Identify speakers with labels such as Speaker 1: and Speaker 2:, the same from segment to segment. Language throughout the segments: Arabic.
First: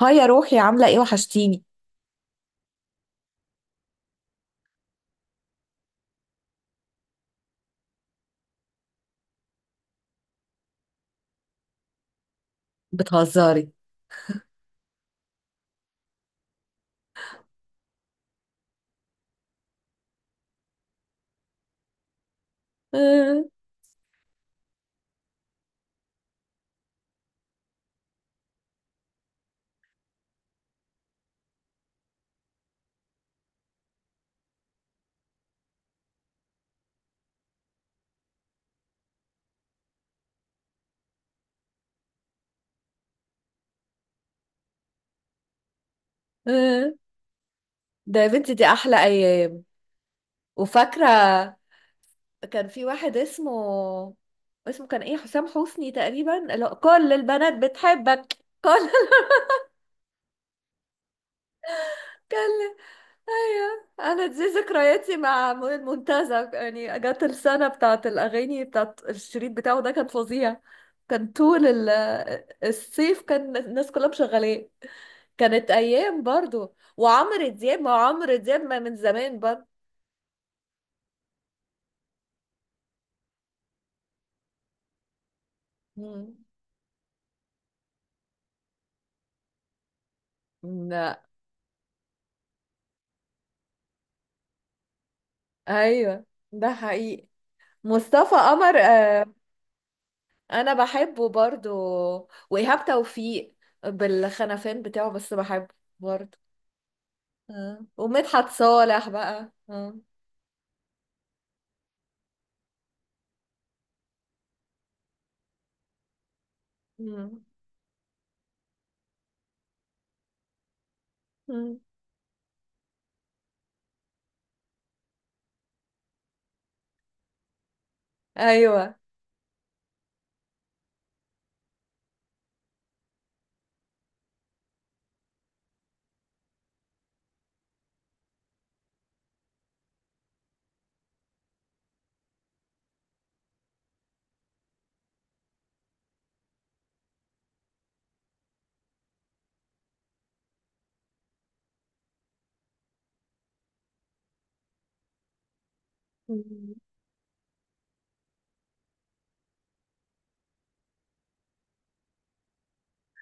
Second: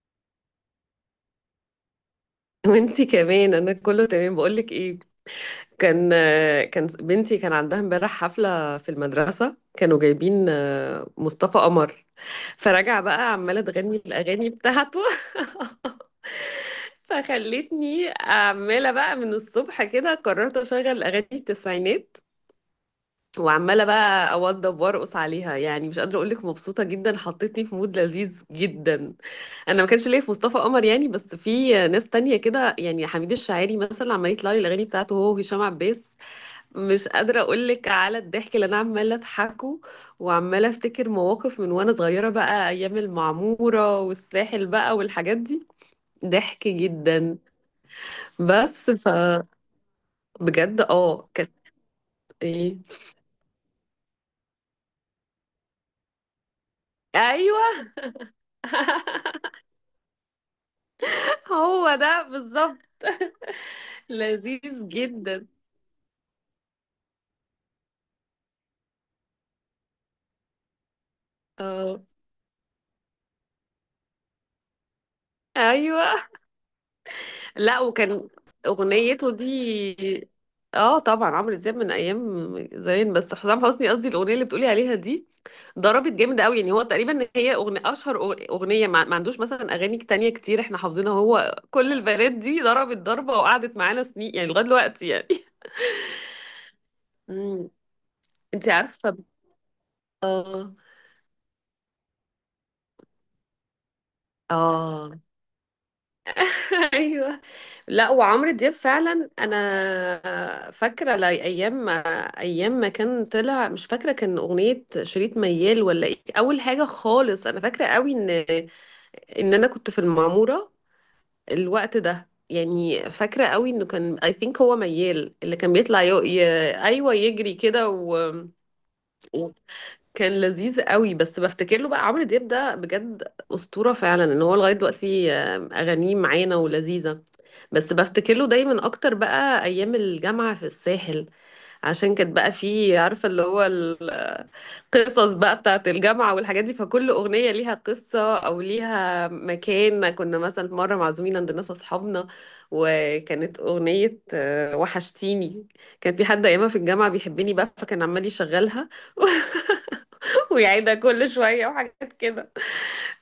Speaker 1: هاي يا روحي، عاملة ايه؟ وحشتيني.
Speaker 2: وانتي كمان، انا كله تمام. بقولك ايه، كان كان بنتي كان عندها امبارح حفلة في المدرسة. كانوا جايبين مصطفى قمر، فرجع بقى عمالة
Speaker 1: بتهزري؟
Speaker 2: تغني الأغاني بتاعته. فخلتني عمالة بقى من الصبح كده. قررت أشغل أغاني التسعينات،
Speaker 1: آه،
Speaker 2: وعمالة بقى أوضب وأرقص عليها، يعني مش قادرة أقولك مبسوطة جدا، حطيتني في مود لذيذ جدا. انا ما كانش ليا في مصطفى قمر يعني، بس في ناس تانية كده، يعني حميد الشاعري مثلا عمال يطلع لي الاغاني بتاعته، هو وهشام عباس. مش قادره اقول لك على الضحك اللي انا عماله اضحكه، وعماله افتكر مواقف من وانا صغيره بقى، ايام المعموره والساحل بقى والحاجات دي. ضحك
Speaker 1: آه.
Speaker 2: جدا.
Speaker 1: ده يا بنتي، دي
Speaker 2: بس
Speaker 1: أحلى أيام.
Speaker 2: بجد
Speaker 1: وفاكرة،
Speaker 2: كانت.
Speaker 1: كان
Speaker 2: ايه؟
Speaker 1: في واحد اسمه كان ايه، حسام حسني تقريبا. لا، كل البنات
Speaker 2: ايوه،
Speaker 1: بتحبك، كل
Speaker 2: هو ده
Speaker 1: كل
Speaker 2: بالظبط.
Speaker 1: ايوه، انا دي
Speaker 2: لذيذ
Speaker 1: ذكرياتي
Speaker 2: جدا.
Speaker 1: مع المنتزه. يعني جت السنه بتاعت الاغاني، بتاعت الشريط بتاعه ده، كان فظيع. كان طول
Speaker 2: اه.
Speaker 1: الصيف كان الناس كلها مشغلاه. كانت ايام
Speaker 2: ايوه.
Speaker 1: برضو، وعمرو
Speaker 2: لا،
Speaker 1: دياب، ما هو
Speaker 2: وكان
Speaker 1: عمرو دياب ما من
Speaker 2: اغنيته
Speaker 1: زمان برضو.
Speaker 2: دي، اه طبعا عمرو دياب من ايام زمان، بس حسام حسني قصدي، الاغنيه اللي بتقولي عليها دي ضربت
Speaker 1: مم.
Speaker 2: جامد قوي. يعني هو تقريبا، هي اغنيه، اشهر اغنيه، ما عندوش مثلا اغاني تانية كتير احنا حافظينها.
Speaker 1: لا.
Speaker 2: هو كل البنات دي ضربت ضربه، وقعدت معانا سنين، يعني لغايه دلوقتي يعني.
Speaker 1: ايوه. ده حقيقي.
Speaker 2: امم
Speaker 1: مصطفى
Speaker 2: انت
Speaker 1: قمر،
Speaker 2: عارفه.
Speaker 1: آه. انا
Speaker 2: اه.
Speaker 1: بحبه برضو، وايهاب توفيق بالخنفان بتاعه،
Speaker 2: اه.
Speaker 1: بس بحبه برضو.
Speaker 2: ايوه.
Speaker 1: آه.
Speaker 2: لا،
Speaker 1: ومدحت
Speaker 2: وعمرو دياب
Speaker 1: صالح
Speaker 2: فعلا
Speaker 1: بقى، آه.
Speaker 2: انا فاكره، ايام ما، ايام ما كان طلع، مش فاكره كان اغنيه شريط ميال ولا ايه اول حاجه
Speaker 1: مم.
Speaker 2: خالص. انا فاكره قوي ان انا كنت في المعموره
Speaker 1: مم.
Speaker 2: الوقت ده يعني. فاكره قوي انه كان اي ثينك هو ميال اللي كان بيطلع ايوه يجري كده
Speaker 1: ايوه.
Speaker 2: كان لذيذ قوي. بس بفتكر له بقى، عمرو دياب ده بجد أسطورة فعلا، ان هو لغاية دلوقتي اغانيه معانا ولذيذة. بس بفتكر له دايما اكتر بقى ايام الجامعة في الساحل، عشان كانت بقى فيه، عارفة اللي هو القصص بقى بتاعت الجامعة والحاجات دي. فكل اغنية ليها قصة او ليها مكان. كنا مثلا مرة معزومين عند ناس اصحابنا، وكانت اغنية وحشتيني، كان في حد ايامها
Speaker 1: مم.
Speaker 2: في الجامعة بيحبني بقى، فكان عمال يشغلها ويعيدها كل شوية وحاجات كده.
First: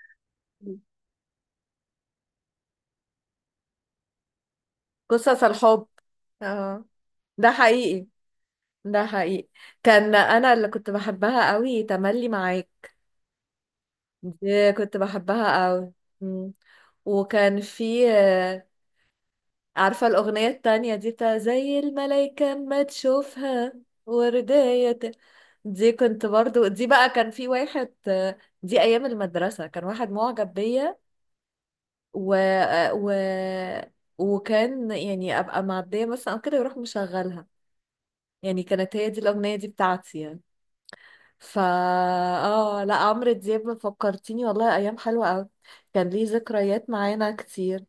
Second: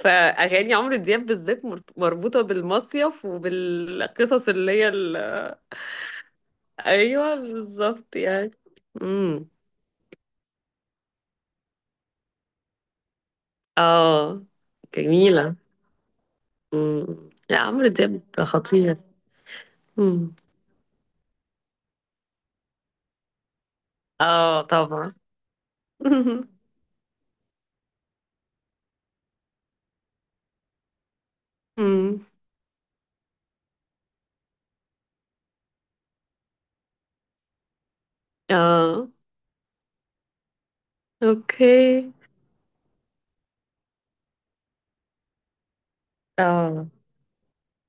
Speaker 2: فأغاني عمرو دياب بالذات مربوطة بالمصيف وبالقصص، اللي هي
Speaker 1: قصص الحب. اه.
Speaker 2: أيوة
Speaker 1: ده حقيقي.
Speaker 2: بالظبط يعني.
Speaker 1: ده حقيقي.
Speaker 2: امم.
Speaker 1: كان انا اللي كنت بحبها قوي، تملي معاك،
Speaker 2: اه.
Speaker 1: دي كنت
Speaker 2: جميلة.
Speaker 1: بحبها قوي. مم.
Speaker 2: امم. لا،
Speaker 1: وكان
Speaker 2: عمرو
Speaker 1: في
Speaker 2: دياب
Speaker 1: آه،
Speaker 2: خطير.
Speaker 1: عارفة
Speaker 2: امم.
Speaker 1: الأغنية التانية دي، بتاع زي الملايكة ما تشوفها
Speaker 2: اه
Speaker 1: وردية
Speaker 2: طبعا.
Speaker 1: دي كنت برضو، دي بقى كان في واحد، دي أيام المدرسة كان واحد معجب بيا،
Speaker 2: امم.
Speaker 1: و... آه، و... وكان يعني أبقى معدية مثلا أو كده يروح مشغلها. يعني كانت هي
Speaker 2: اه
Speaker 1: دي الأغنية دي بتاعتي يعني. فا
Speaker 2: اوكي.
Speaker 1: اه لا، عمرو دياب فكرتيني والله، ايام حلوه قوي. كان ليه ذكريات
Speaker 2: اه.
Speaker 1: معانا كتير.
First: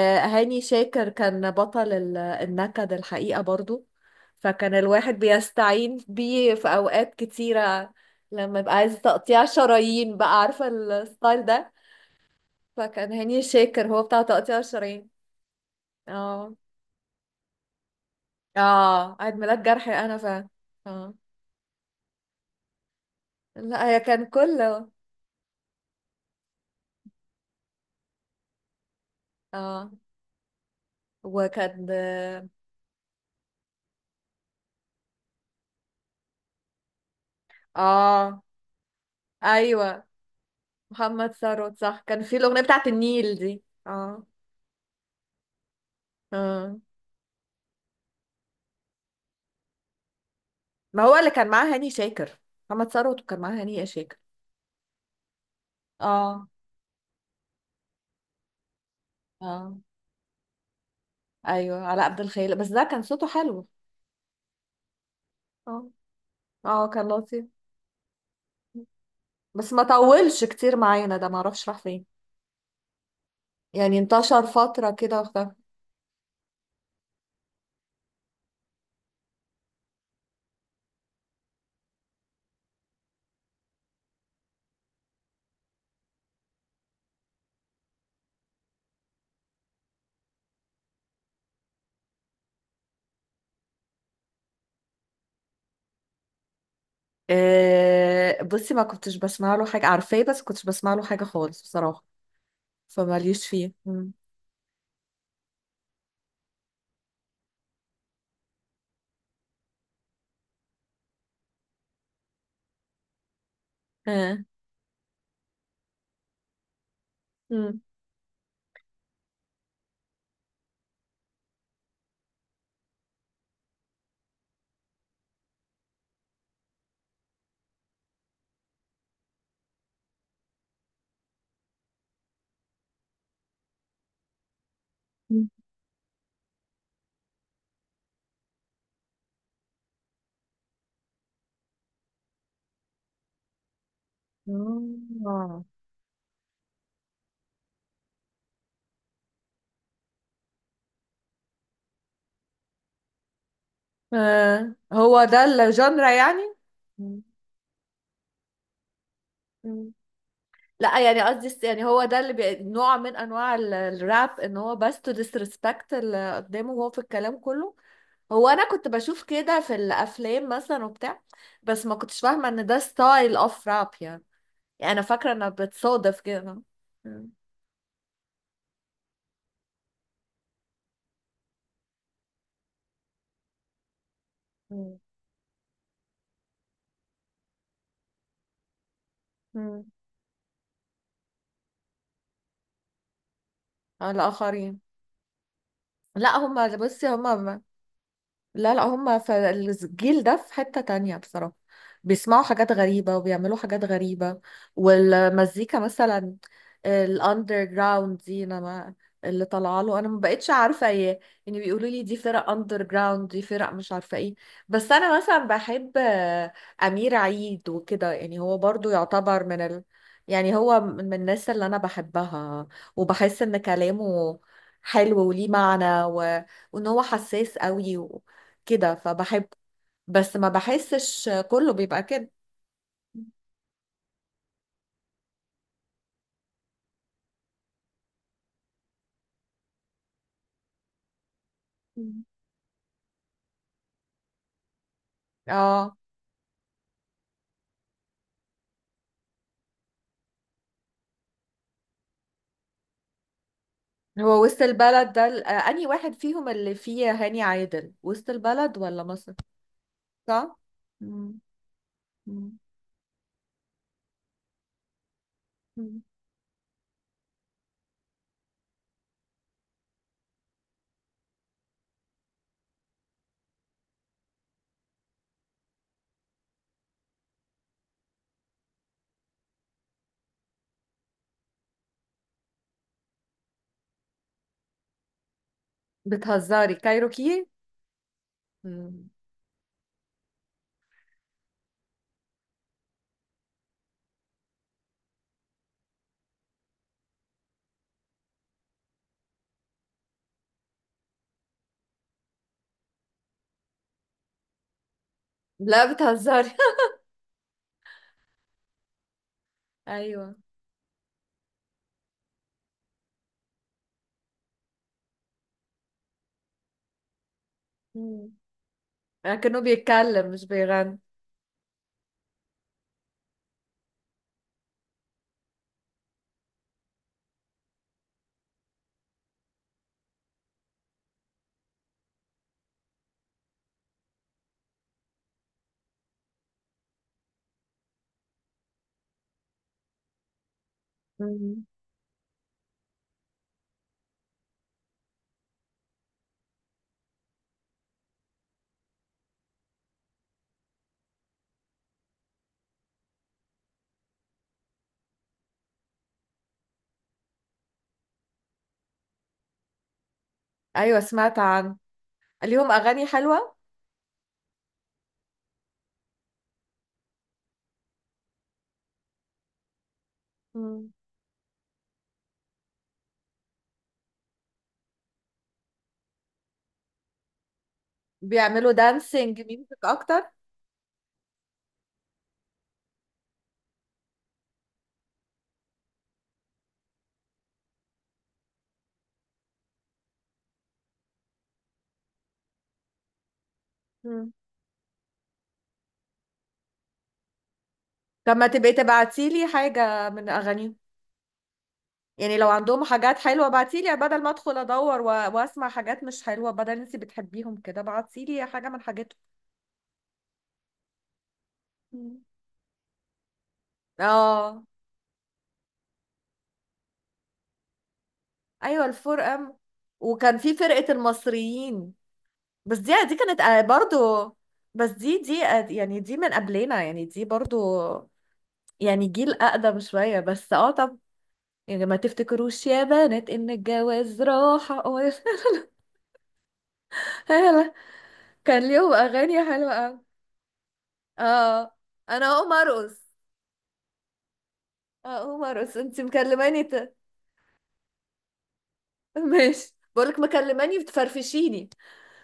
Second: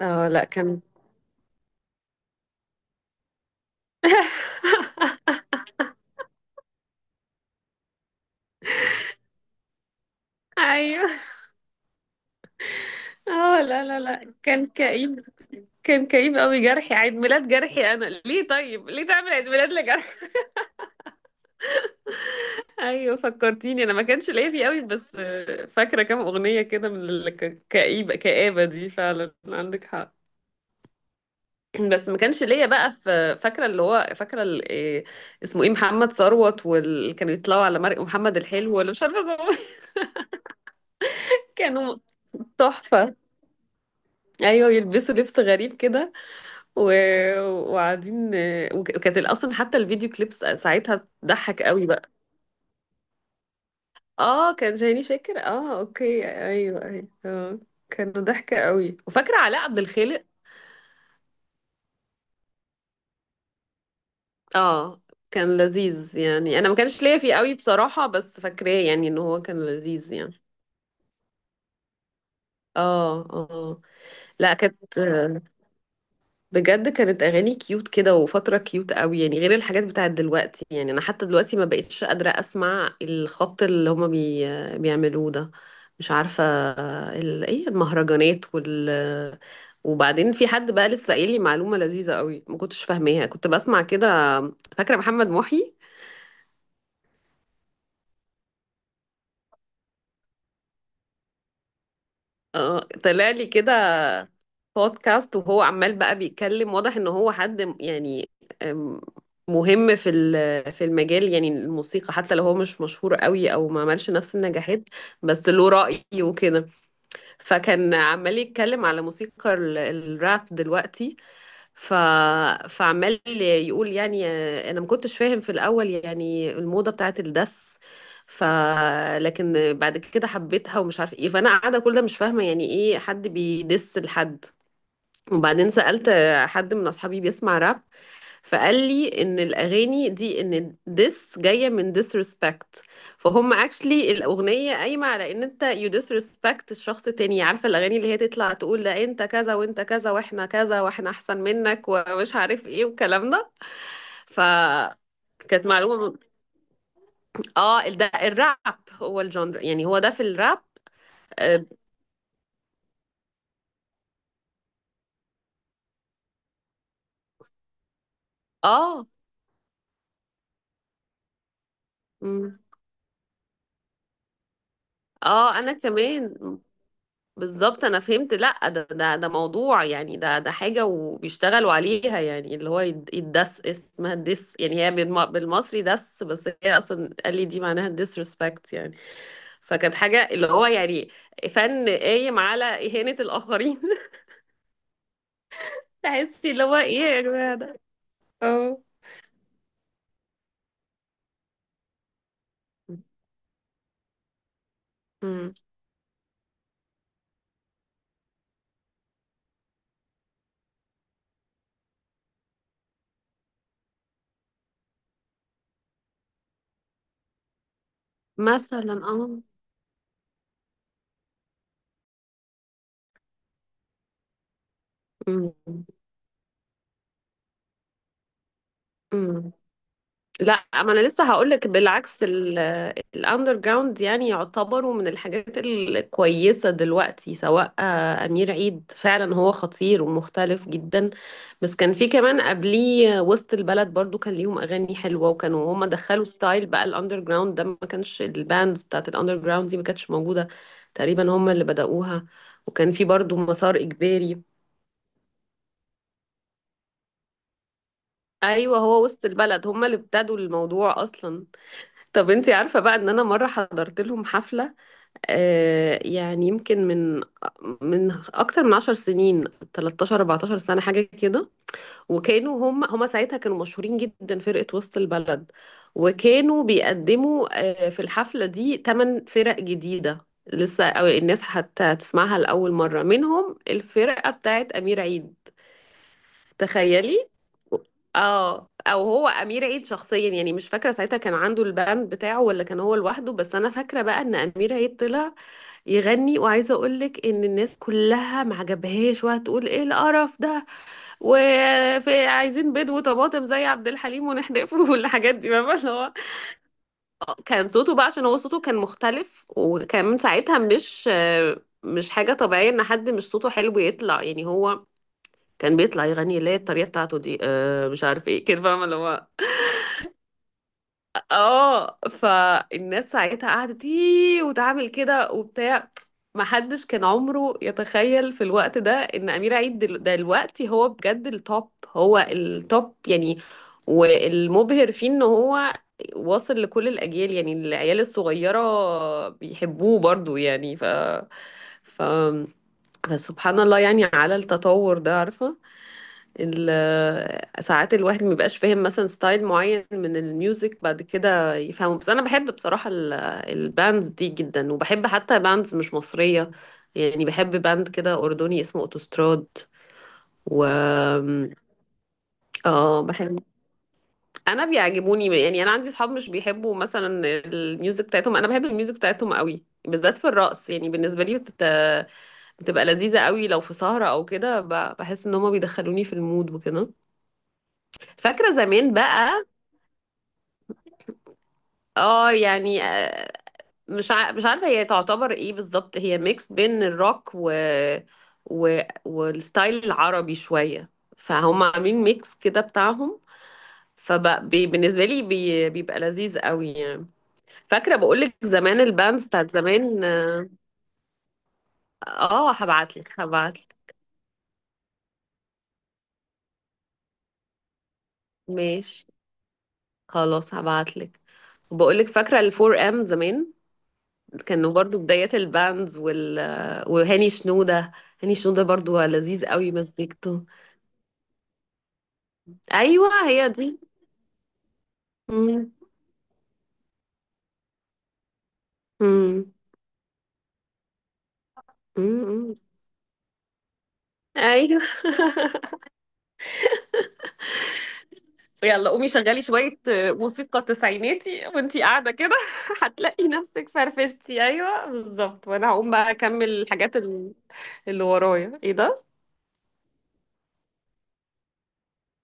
Speaker 2: اه لا كان.
Speaker 1: شاكر كان بطل النكد، الحقيقه، برضو. فكان الواحد بيستعين بيه في اوقات كتيره، لما يبقى عايز تقطيع شرايين بقى، عارفه
Speaker 2: ايوه.
Speaker 1: الستايل ده. فكان هاني
Speaker 2: اه، لا
Speaker 1: شاكر
Speaker 2: لا
Speaker 1: هو بتاع
Speaker 2: لا،
Speaker 1: تقطيع
Speaker 2: كان
Speaker 1: الشرايين.
Speaker 2: كئيب. كان كئيب
Speaker 1: اه.
Speaker 2: قوي. جرحي، عيد ميلاد جرحي، انا ليه؟ طيب ليه
Speaker 1: اه،
Speaker 2: تعمل
Speaker 1: عيد
Speaker 2: عيد
Speaker 1: ميلاد
Speaker 2: ميلاد
Speaker 1: جرحي،
Speaker 2: لجرحي؟
Speaker 1: انا اه.
Speaker 2: ايوه فكرتيني.
Speaker 1: لا
Speaker 2: انا
Speaker 1: هي
Speaker 2: ما
Speaker 1: كان
Speaker 2: كانش ليا فيه قوي
Speaker 1: كله
Speaker 2: بس فاكره كام اغنيه كده من الكئيبه. كآبه دي فعلا، عندك
Speaker 1: اه.
Speaker 2: حق.
Speaker 1: وكان
Speaker 2: بس ما كانش ليا بقى في، فاكره اللي هو فاكره إيه اسمه، ايه، محمد ثروت، واللي كانوا يطلعوا على مرق، محمد
Speaker 1: اه.
Speaker 2: الحلو ولا مش عارفه اسمه.
Speaker 1: ايوه، محمد ثروت
Speaker 2: كانوا
Speaker 1: صح، كان في الاغنيه بتاعت
Speaker 2: تحفه.
Speaker 1: النيل دي، اه.
Speaker 2: ايوه، يلبسوا لبس غريب كده
Speaker 1: اه،
Speaker 2: و... وقاعدين وكانت اصلا حتى الفيديو كليبس ساعتها
Speaker 1: ما هو اللي كان
Speaker 2: بتضحك
Speaker 1: معاه
Speaker 2: قوي
Speaker 1: هاني
Speaker 2: بقى.
Speaker 1: شاكر. محمد ثروت وكان معاه هاني شاكر.
Speaker 2: اه كان شهيني شاكر. اه اوكي،
Speaker 1: اه.
Speaker 2: ايوه ايوه اه. كانوا ضحكة قوي. وفاكرة علاء
Speaker 1: اه
Speaker 2: عبد الخالق.
Speaker 1: ايوه، علاء عبد الخيل، بس ده كان صوته حلو.
Speaker 2: اه، كان
Speaker 1: اه.
Speaker 2: لذيذ يعني. انا ما
Speaker 1: اه
Speaker 2: كانش
Speaker 1: كان
Speaker 2: ليا فيه
Speaker 1: لطيف،
Speaker 2: قوي بصراحة، بس فاكراه يعني ان هو كان
Speaker 1: بس ما
Speaker 2: لذيذ يعني.
Speaker 1: طولش كتير معانا، ده ما اعرفش راح فين.
Speaker 2: اه. اه. آه.
Speaker 1: يعني انتشر
Speaker 2: لا، كانت،
Speaker 1: فتره كده واختفى.
Speaker 2: بجد كانت اغاني كيوت كده، وفتره كيوت قوي يعني، غير الحاجات بتاعت دلوقتي يعني. انا حتى دلوقتي ما بقتش قادره اسمع الخبط اللي هما بيعملوه ده. مش عارفه، ايه المهرجانات وبعدين في حد بقى لسه قايل لي معلومه لذيذه قوي ما كنتش فاهماها، كنت بسمع كده. فاكره محمد محي،
Speaker 1: آه بصي، ما كنتش بسمع له حاجه، عارفاه، بس كنتش بسمع له حاجه خالص بصراحه.
Speaker 2: اه طلع لي
Speaker 1: فماليش فيه
Speaker 2: كده
Speaker 1: مم.
Speaker 2: بودكاست، وهو عمال بقى بيتكلم، واضح ان هو حد يعني، أم، مهم في في المجال يعني، الموسيقى، حتى لو هو مش مشهور قوي او ما عملش نفس
Speaker 1: اه.
Speaker 2: النجاحات، بس له رأي وكده.
Speaker 1: مم.
Speaker 2: فكان عمال يتكلم على موسيقى الراب دلوقتي. ف فعمال يقول يعني، انا ما كنتش فاهم في الاول يعني الموضة بتاعت الدس. ف لكن بعد كده حبيتها ومش عارف ايه. فانا قاعده كل ده مش فاهمه يعني ايه حد بيدس لحد. وبعدين سألت حد من أصحابي بيسمع راب، فقال لي إن الأغاني دي إن ديس، جاية من disrespect. فهم actually الأغنية
Speaker 1: مم.
Speaker 2: قايمة على إن أنت
Speaker 1: آه.
Speaker 2: you disrespect الشخص التاني. عارفة الأغاني اللي هي تطلع تقول لا أنت كذا وأنت كذا وإحنا كذا وإحنا أحسن منك، ومش عارف إيه والكلام ده. ف
Speaker 1: آه. هو ده
Speaker 2: كانت
Speaker 1: الجانرا
Speaker 2: معلومة.
Speaker 1: يعني. مم.
Speaker 2: اه، ده الراب. هو الجانر يعني،
Speaker 1: مم.
Speaker 2: هو ده في الراب.
Speaker 1: لا يعني قصدي
Speaker 2: اه.
Speaker 1: يعني هو ده اللي نوع من انواع الراب، ان هو بس تو disrespect اللي قدامه، وهو في الكلام كله. هو انا كنت
Speaker 2: آه.
Speaker 1: بشوف كده في الافلام مثلا وبتاع. بس ما كنتش فاهمه
Speaker 2: مم.
Speaker 1: ان ده ستايل اوف راب يعني. يعني انا فاكره انها
Speaker 2: اه انا
Speaker 1: بتصادف
Speaker 2: كمان
Speaker 1: كده. مم.
Speaker 2: بالظبط. انا فهمت لا، ده موضوع يعني، ده حاجه وبيشتغلوا عليها. يعني اللي هو يدس، اسمها دس، يعني هي
Speaker 1: مم.
Speaker 2: بالمصري دس، بس هي اصلا قال لي دي معناها disrespect يعني.
Speaker 1: مم.
Speaker 2: فكانت حاجه اللي هو يعني فن قايم على اهانه الاخرين.
Speaker 1: على الاخرين. لا
Speaker 2: تحسي اللي هو
Speaker 1: هما،
Speaker 2: ايه
Speaker 1: بصي،
Speaker 2: يا جماعه ده.
Speaker 1: لا
Speaker 2: اه.
Speaker 1: لا، هم في الجيل ده في حتة تانية بصراحة. بيسمعوا حاجات غريبة وبيعملوا حاجات غريبة،
Speaker 2: أمم.
Speaker 1: والمزيكا مثلا، الاندر جراوند دي، انا ما اللي طالعه له انا ما بقتش عارفه ايه. يعني بيقولوا لي دي فرق اندر جراوند، دي فرق مش عارفه ايه. بس انا مثلا بحب امير عيد وكده، يعني هو برضو
Speaker 2: مثلا اه.
Speaker 1: يعتبر يعني هو من الناس اللي انا بحبها، وبحس ان كلامه حلو وليه
Speaker 2: أمم.
Speaker 1: معنى، وان هو حساس قوي كده، فبحبه.
Speaker 2: أمم.
Speaker 1: بس ما
Speaker 2: لا، ما انا لسه
Speaker 1: بحسش
Speaker 2: هقولك،
Speaker 1: كله بيبقى
Speaker 2: بالعكس
Speaker 1: كده.
Speaker 2: الاندر جراوند يعني يعتبروا من الحاجات الكويسه دلوقتي، سواء امير عيد فعلا هو خطير ومختلف جدا. بس كان في
Speaker 1: مم.
Speaker 2: كمان قبليه وسط البلد برضو، كان ليهم اغاني حلوه، وكانوا هما
Speaker 1: اه.
Speaker 2: دخلوا ستايل بقى الاندر جراوند ده، ما كانش الباندز بتاعت الاندر جراوند دي ما كانتش موجوده. تقريبا هما اللي بدأوها. وكان في برضو مسار اجباري.
Speaker 1: هو وسط البلد ده انهي واحد فيهم اللي فيه هاني عادل، وسط البلد
Speaker 2: ايوه،
Speaker 1: ولا
Speaker 2: هو وسط
Speaker 1: مصر؟
Speaker 2: البلد هما اللي ابتدوا
Speaker 1: صح.
Speaker 2: الموضوع
Speaker 1: مم.
Speaker 2: اصلا. طب انتي
Speaker 1: مم.
Speaker 2: عارفة بقى ان انا مرة حضرت لهم حفلة
Speaker 1: مم.
Speaker 2: يعني يمكن، من اكتر من 10 سنين، 13 14 سنة حاجة كده. وكانوا هم ساعتها كانوا مشهورين جدا، فرقة وسط البلد. وكانوا بيقدموا في الحفلة دي 8 فرق جديدة لسه، أو الناس حتى تسمعها لأول مرة، منهم الفرقة بتاعت أمير عيد.
Speaker 1: بتهزري؟
Speaker 2: تخيلي.
Speaker 1: كايروكي.
Speaker 2: اه. او
Speaker 1: مم.
Speaker 2: هو امير عيد شخصيا يعني، مش فاكره ساعتها كان عنده الباند بتاعه ولا كان هو لوحده. بس انا فاكره بقى ان امير عيد طلع يغني، وعايزه اقول لك ان الناس كلها ما عجبهاش، وهتقول ايه القرف ده. وفي عايزين بيض وطماطم زي عبد الحليم ونحدفه، والحاجات دي، فاهمه اللي
Speaker 1: لا
Speaker 2: هو
Speaker 1: بتهزري.
Speaker 2: كان صوته بقى، عشان هو صوته كان مختلف، وكان من
Speaker 1: ايوه.
Speaker 2: ساعتها، مش حاجه طبيعيه ان حد مش صوته حلو يطلع. يعني هو كان بيطلع يغني اللي هي الطريقه بتاعته دي، مش عارف
Speaker 1: مم.
Speaker 2: ايه كده، فاهمه اللي هو.
Speaker 1: لكنه بيتكلم مش بيغني.
Speaker 2: اه، فالناس ساعتها قعدت ايه وتعمل كده وبتاع. محدش كان عمره يتخيل في الوقت ده ان امير عيد دلوقتي هو بجد التوب، هو التوب يعني. والمبهر فيه ان هو واصل لكل الاجيال، يعني العيال الصغيره بيحبوه برضو يعني. ف
Speaker 1: مم.
Speaker 2: ف فسبحان الله يعني على التطور ده، عارفه. ساعات الواحد مبيبقاش فاهم مثلا ستايل معين من الميوزك بعد كده يفهمه. بس انا بحب بصراحة الباندز دي جدا، وبحب حتى باندز مش مصرية، يعني بحب باند كده أردني اسمه أوتوستراد و
Speaker 1: ايوه سمعت عنه، ليهم
Speaker 2: اه
Speaker 1: اغاني
Speaker 2: بحب.
Speaker 1: حلوه.
Speaker 2: انا بيعجبوني يعني. انا عندي اصحاب مش بيحبوا مثلا الميوزك بتاعتهم، انا بحب الميوزك بتاعتهم قوي، بالذات في الرقص يعني.
Speaker 1: مم.
Speaker 2: بالنسبة لي بتبقى لذيذة قوي لو في سهرة او كده. بحس ان هما بيدخلوني في المود وكده. فاكرة
Speaker 1: بيعملوا
Speaker 2: زمان
Speaker 1: دانسينج
Speaker 2: بقى،
Speaker 1: ميوزك اكتر.
Speaker 2: اه يعني، مش عارفه هي تعتبر ايه بالظبط. هي ميكس بين الروك و... والستايل العربي شويه، فهم عاملين ميكس كده بتاعهم.
Speaker 1: مم.
Speaker 2: فبالنسبه لي بيبقى لذيذ قوي يعني. فاكره بقولك
Speaker 1: طب ما تبقي
Speaker 2: زمان، الباندز
Speaker 1: تبعتيلي
Speaker 2: بتاعت زمان.
Speaker 1: حاجه من
Speaker 2: اه،
Speaker 1: اغانيهم، يعني لو عندهم
Speaker 2: هبعتلك
Speaker 1: حاجات حلوة
Speaker 2: هبعتلك.
Speaker 1: بعتيلي، بدل ما ادخل ادور واسمع حاجات مش حلوة، بدل انتي بتحبيهم كده بعتيلي حاجة من
Speaker 2: ماشي،
Speaker 1: حاجاتهم.
Speaker 2: خلاص هبعتلك. بقولك
Speaker 1: مم.
Speaker 2: فاكره الفور ام زمان،
Speaker 1: اه.
Speaker 2: كانوا برضو بدايات الباندز وهاني شنوده. هاني شنوده
Speaker 1: ايوه
Speaker 2: برضو
Speaker 1: الفور
Speaker 2: لذيذ
Speaker 1: ام،
Speaker 2: قوي
Speaker 1: وكان
Speaker 2: مزيكته.
Speaker 1: في فرقة المصريين، بس دي
Speaker 2: ايوه
Speaker 1: دي كانت
Speaker 2: هي
Speaker 1: آه،
Speaker 2: دي.
Speaker 1: برضو. بس دي
Speaker 2: مم.
Speaker 1: يعني دي من قبلنا، يعني دي برضو، يعني جيل
Speaker 2: مم.
Speaker 1: اقدم شوية. بس اه، طب يعني ما
Speaker 2: مم.
Speaker 1: تفتكروش يا بنات ان الجواز راحة.
Speaker 2: ايوه.
Speaker 1: هلا. كان
Speaker 2: يلا
Speaker 1: ليهم
Speaker 2: قومي شغلي
Speaker 1: اغاني حلوة
Speaker 2: شوية
Speaker 1: أوي.
Speaker 2: موسيقى تسعيناتي
Speaker 1: اه،
Speaker 2: وانتي قاعدة
Speaker 1: انا
Speaker 2: كده.
Speaker 1: هقوم ارقص.
Speaker 2: هتلاقي نفسك فرفشتي. ايوه
Speaker 1: اه
Speaker 2: بالظبط،
Speaker 1: عمر،
Speaker 2: وانا
Speaker 1: بس
Speaker 2: هقوم
Speaker 1: انت
Speaker 2: بقى اكمل
Speaker 1: مكلماني،
Speaker 2: الحاجات اللي ورايا ايه ده.
Speaker 1: ماشي، بقولك مكلماني بتفرفشيني.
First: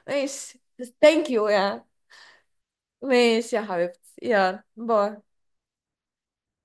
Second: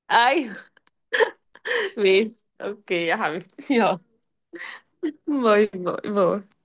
Speaker 1: ماشي.
Speaker 2: ايوه.
Speaker 1: ثانك يو يعني.
Speaker 2: ماشي. اوكي يا
Speaker 1: ماشي يا
Speaker 2: حبيبتي، يلا
Speaker 1: حبيبتي، يلا، باي.
Speaker 2: باي باي باي.